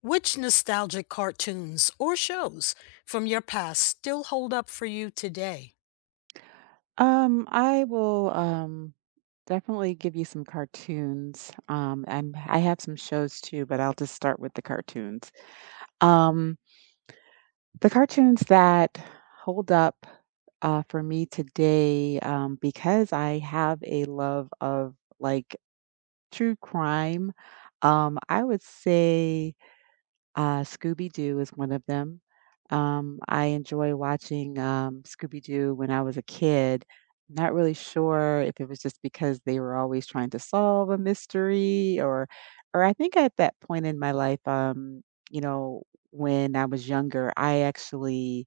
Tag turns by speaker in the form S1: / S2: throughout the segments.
S1: Which nostalgic cartoons or shows from your past still hold up for you today?
S2: I will definitely give you some cartoons. I have some shows too, but I'll just start with the cartoons. Um, the cartoons that hold up for me today, because I have a love of like true crime. I would say Scooby Doo is one of them. I enjoy watching Scooby Doo when I was a kid. Not really sure if it was just because they were always trying to solve a mystery, or I think at that point in my life, you know, when I was younger, I actually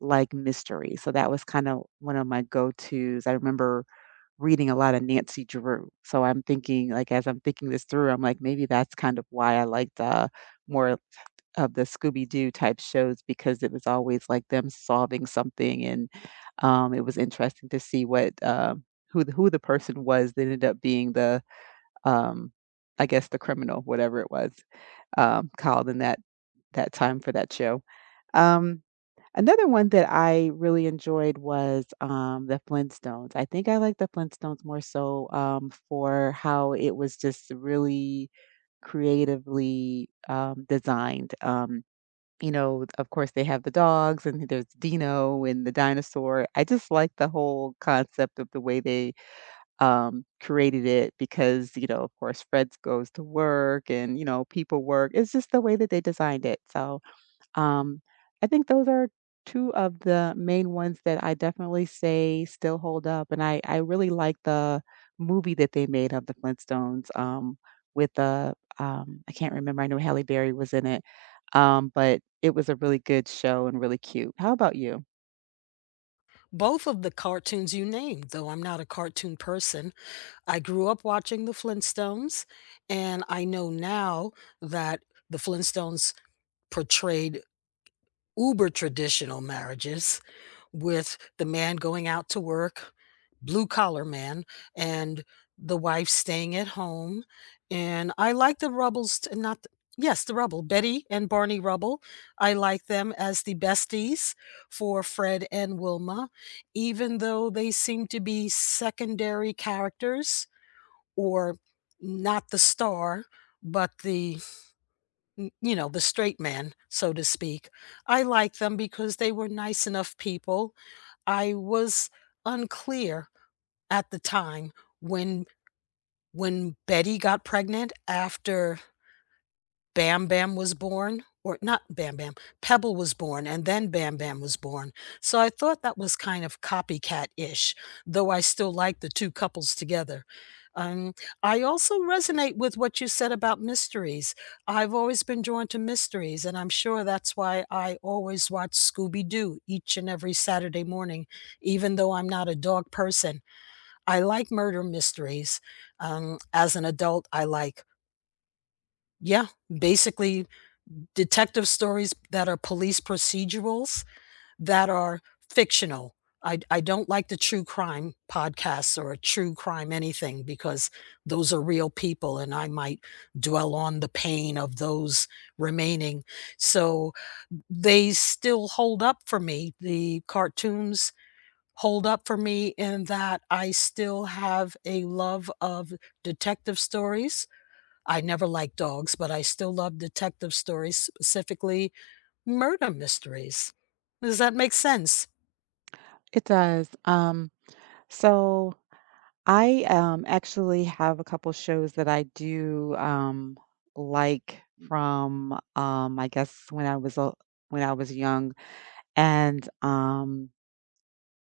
S2: like mystery. So that was kind of one of my go tos. I remember reading a lot of Nancy Drew. So I'm thinking, like, as I'm thinking this through, I'm like, maybe that's kind of why I liked more of the Scooby Doo type shows because it was always like them solving something, and it was interesting to see what who the person was that ended up being the um, I guess the criminal, whatever it was called in that time for that show. Um, Another one that I really enjoyed was the Flintstones. I think I like the Flintstones more so for how it was just really creatively designed. You know, of course, they have the dogs and there's Dino and the dinosaur. I just like the whole concept of the way they created it because, you know, of course, Fred goes to work and, you know, people work. It's just the way that they designed it. So um, I think those are two of the main ones that I definitely say still hold up, and I really like the movie that they made of the Flintstones, with I can't remember, I know Halle Berry was in it, but it was a really good show and really cute. How about you?
S1: Both of the cartoons you named, though I'm not a cartoon person. I grew up watching the Flintstones, and I know now that the Flintstones portrayed uber traditional marriages with the man going out to work, blue collar man, and the wife staying at home. And I like the Rubbles, t- not, th- yes, the Rubble, Betty and Barney Rubble. I like them as the besties for Fred and Wilma, even though they seem to be secondary characters or not the star, but the you know, the straight man, so to speak. I liked them because they were nice enough people. I was unclear at the time when when Betty got pregnant after Bam Bam was born, or not Bam Bam, Pebble was born, and then Bam Bam was born. So I thought that was kind of copycat-ish, though I still like the 2 couples together. Um, I also resonate with what you said about mysteries. I've always been drawn to mysteries, and I'm sure that's why I always watch Scooby-Doo each and every Saturday morning, even though I'm not a dog person. I like murder mysteries. As an adult, I like, yeah, basically detective stories that are police procedurals that are fictional. I don't like the true crime podcasts or a true crime anything because those are real people and I might dwell on the pain of those remaining. So, they still hold up for me. The cartoons hold up for me in that I still have a love of detective stories. I never liked dogs, but I still love detective stories, specifically murder mysteries. Does that make sense?
S2: It does. So I actually have a couple shows that I do like from I guess when I was young and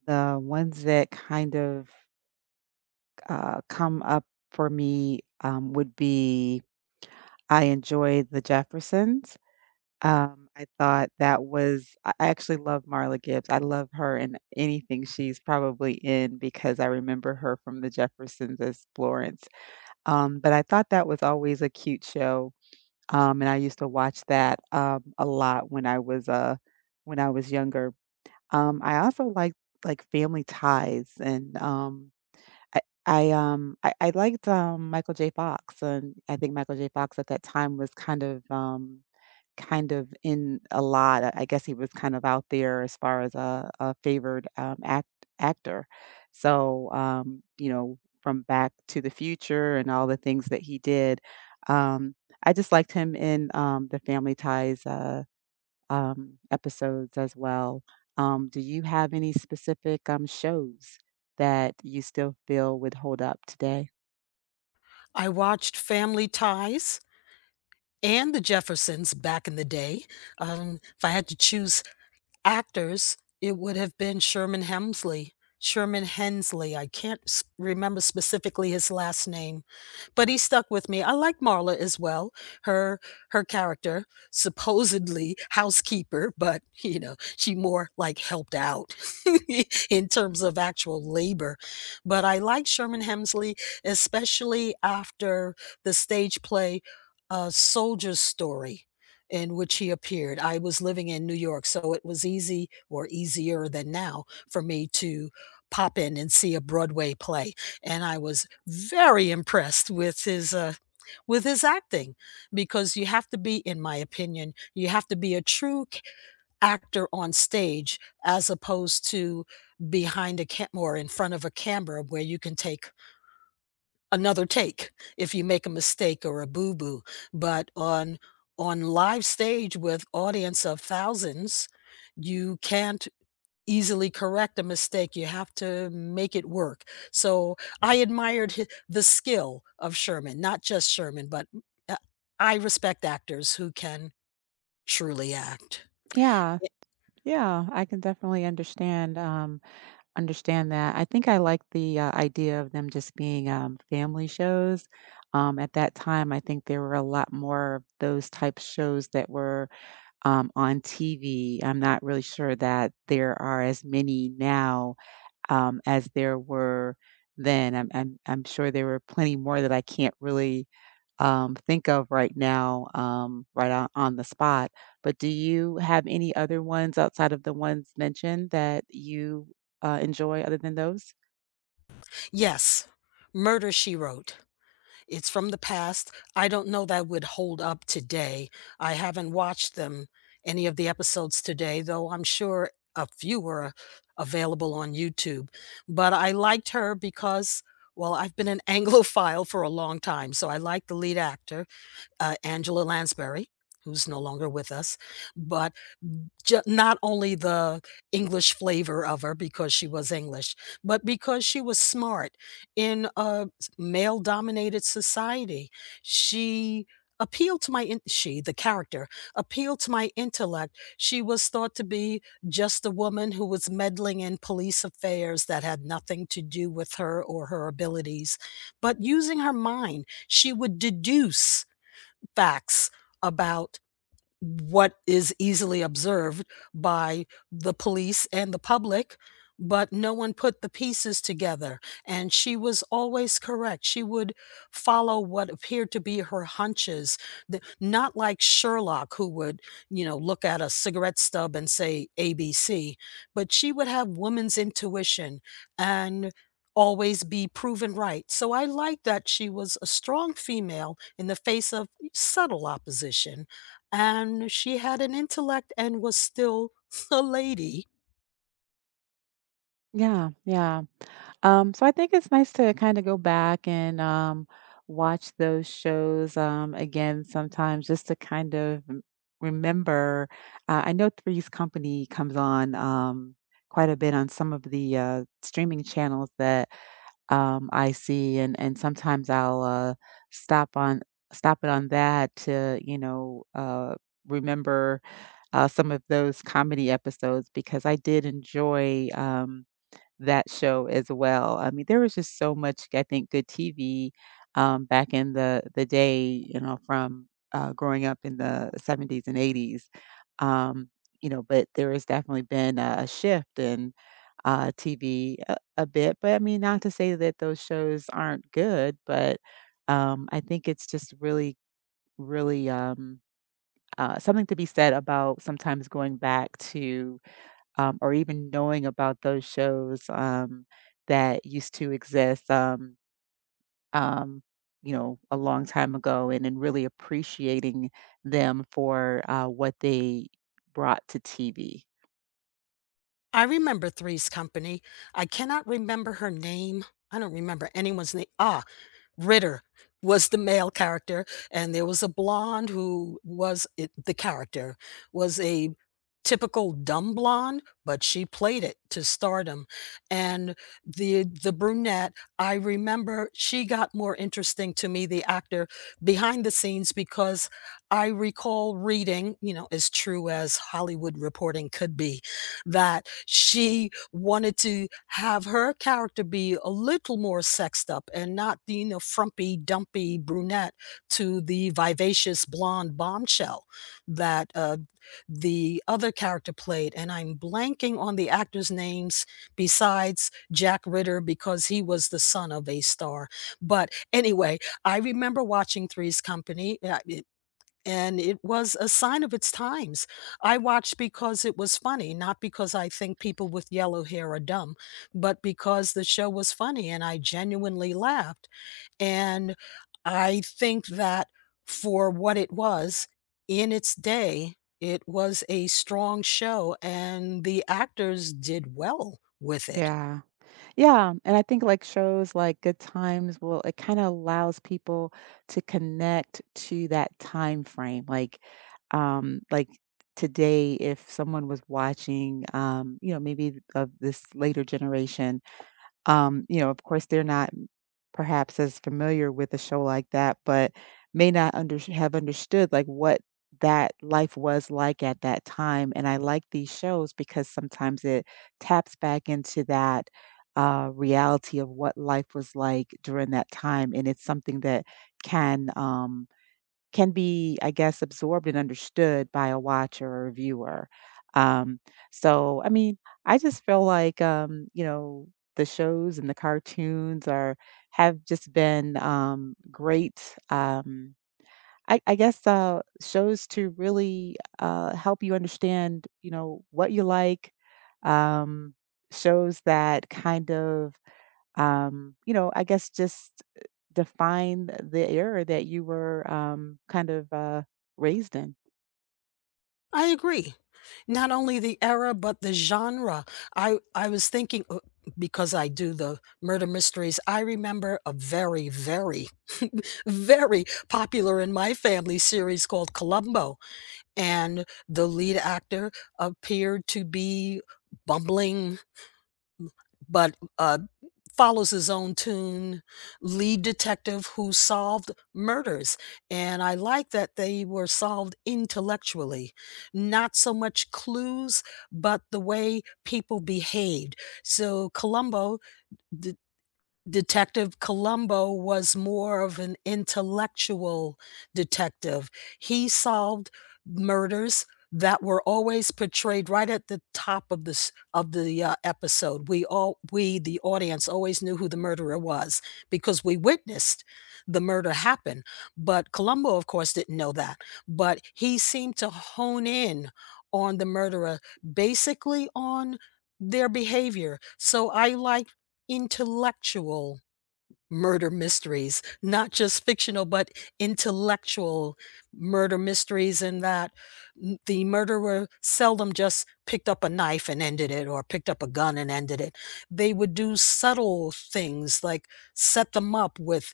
S2: the ones that kind of come up for me would be I enjoy the Jeffersons. I thought that was, I actually love Marla Gibbs. I love her in anything she's probably in because I remember her from the Jeffersons as Florence. But I thought that was always a cute show. And I used to watch that a lot when I was younger. I also liked like Family Ties and I I liked, Michael J. Fox, and I think Michael J. Fox at that time was kind of, in a lot. I guess he was kind of out there as far as a favored, actor. So, you know, from Back to the Future and all the things that he did, um, I just liked him in, the Family Ties, episodes as well. Do you have any specific shows that you still feel would hold up today?
S1: I watched Family Ties and The Jeffersons back in the day. If I had to choose actors, it would have been Sherman Hemsley. Sherman Hensley. I can't remember specifically his last name, but he stuck with me. I like Marla as well. Her Her character, supposedly housekeeper, but you know she more like helped out in terms of actual labor. But I like Sherman Hemsley, especially after the stage play, Soldier's Story in which he appeared. I was living in New York, so it was easy or easier than now for me to pop in and see a Broadway play, and I was very impressed with his acting, because you have to be, in my opinion, you have to be a true c actor on stage as opposed to behind a cam or in front of a camera where you can take another take if you make a mistake or a boo-boo. But on live stage with audience of thousands, you can't easily correct a mistake. You have to make it work. So I admired the skill of Sherman, not just Sherman, but uh, I respect actors who can truly act.
S2: Yeah, yeah, I can definitely understand that. I think I like the idea of them just being family shows. At that time, I think there were a lot more of those type shows that were on TV. I'm not really sure that there are as many now as there were then. I'm sure there were plenty more that I can't really think of right now, on the spot. But do you have any other ones outside of the ones mentioned that you enjoy other than those?
S1: Yes, Murder She Wrote. It's from the past. I don't know that would hold up today. I haven't watched them, any of the episodes today, though I'm sure a few were available on YouTube. But I liked her because, well, I've been an Anglophile for a long time, so I like the lead actor, Angela Lansbury, who's no longer with us. But Ju not only the English flavor of her because she was English, but because she was smart. In a s male-dominated society, she she, the character, appealed to my intellect. She was thought to be just a woman who was meddling in police affairs that had nothing to do with her or her abilities, but using her mind, she would deduce facts about what is easily observed by the police and the public, but no one put the pieces together. And she was always correct. She would follow what appeared to be her hunches, not like Sherlock, who would, you know, look at a cigarette stub and say ABC, but she would have woman's intuition and always be proven right. So I like that she was a strong female in the face of subtle opposition, and she had an intellect and was still a lady.
S2: Yeah, yeah. So I think it's nice to kind of go back and watch those shows again sometimes just to kind of remember. I know Three's Company comes on quite a bit on some of the streaming channels that I see, and sometimes I'll stop on stop it on that to you know remember some of those comedy episodes because I did enjoy. That show as well. I mean, there was just so much, I think, good TV back in the day. You know, from growing up in the '70s and '80s. Um, you know, but there has definitely been a shift in TV a bit. But I mean, not to say that those shows aren't good, but I think it's just really something to be said about sometimes going back to or even knowing about those shows that used to exist, um, you know, a long time ago, and then really appreciating them for what they brought to TV.
S1: I remember Three's Company. I cannot remember her name. I don't remember anyone's name. Ah, Ritter was the male character, and there was a blonde who was it the character was a typical dumb blonde, but she played it to stardom. And the brunette, I remember she got more interesting to me, the actor, behind the scenes because I recall reading, you know, as true as Hollywood reporting could be, that she wanted to have her character be a little more sexed up and not the, you know, frumpy, dumpy brunette to the vivacious blonde bombshell that the other character played. And I'm blanking on the actors' names besides Jack Ritter because he was the son of a star. But anyway, I remember watching Three's Company. And it was a sign of its times. I watched because it was funny, not because I think people with yellow hair are dumb, but because the show was funny and I genuinely laughed. And I think that for what it was in its day, it was a strong show and the actors did well with it.
S2: Yeah. Yeah, and I think like shows like Good Times will it kind of allows people to connect to that time frame. Like um like today if someone was watching you know maybe of this later generation. You know, of course, they're not perhaps as familiar with a show like that, but may not understood like what that life was like at that time. And I like these shows because sometimes it taps back into that reality of what life was like during that time, and it's something that can um, can be, I guess, absorbed and understood by a watcher or a viewer. Um, so, I mean, I just feel like, you know, the shows and the cartoons are have just been great. I guess shows to really help you understand, you know, what you like. Um, Shows that kind of you know, I guess just uh, define the era that you were raised in.
S1: I agree. Not only the era, but the genre. I was thinking, because I do the murder mysteries, I remember a very, very, very popular in my family series called Columbo, and the lead actor appeared to be bumbling but a follows his own tune lead detective who solved murders. And I like that they were solved intellectually, not so much clues, but the way people behaved. So Columbo, d- Detective Columbo was more of an intellectual detective. He solved murders that were always portrayed right at the top of this of the, episode. The audience, always knew who the murderer was because we witnessed the murder happen, but Columbo, of course, didn't know that, but he seemed to hone in on the murderer, basically on their behavior. So I like intellectual murder mysteries, not just fictional, but intellectual murder mysteries, in that the murderer seldom just picked up a knife and ended it or picked up a gun and ended it. They would do subtle things like set them up with,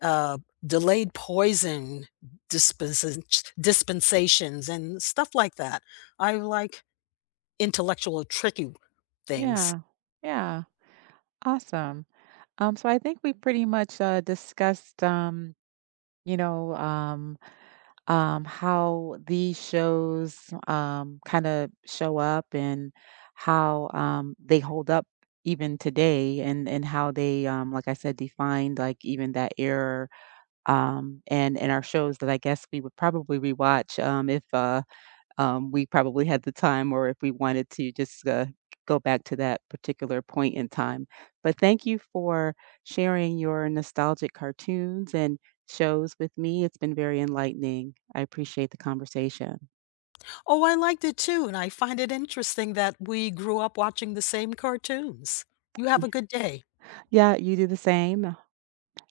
S1: uh, delayed poison dispensations and stuff like that. I like intellectual, tricky things.
S2: Yeah. Yeah. Awesome. So I think we pretty much discussed, you know, um, how these shows kind of show up and how they hold up even today and how they like I said defined like even that era and our shows that I guess we would probably rewatch if we probably had the time or if we wanted to just go back to that particular point in time. But thank you for sharing your nostalgic cartoons and shows with me. It's been very enlightening. I appreciate the conversation.
S1: Oh, I liked it too, and I find it interesting that we grew up watching the same cartoons. You have a
S2: Y-
S1: good day.
S2: Yeah, you do the same.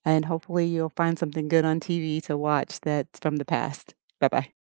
S2: And hopefully, you'll find something good on TV to watch that's from the past. Bye bye.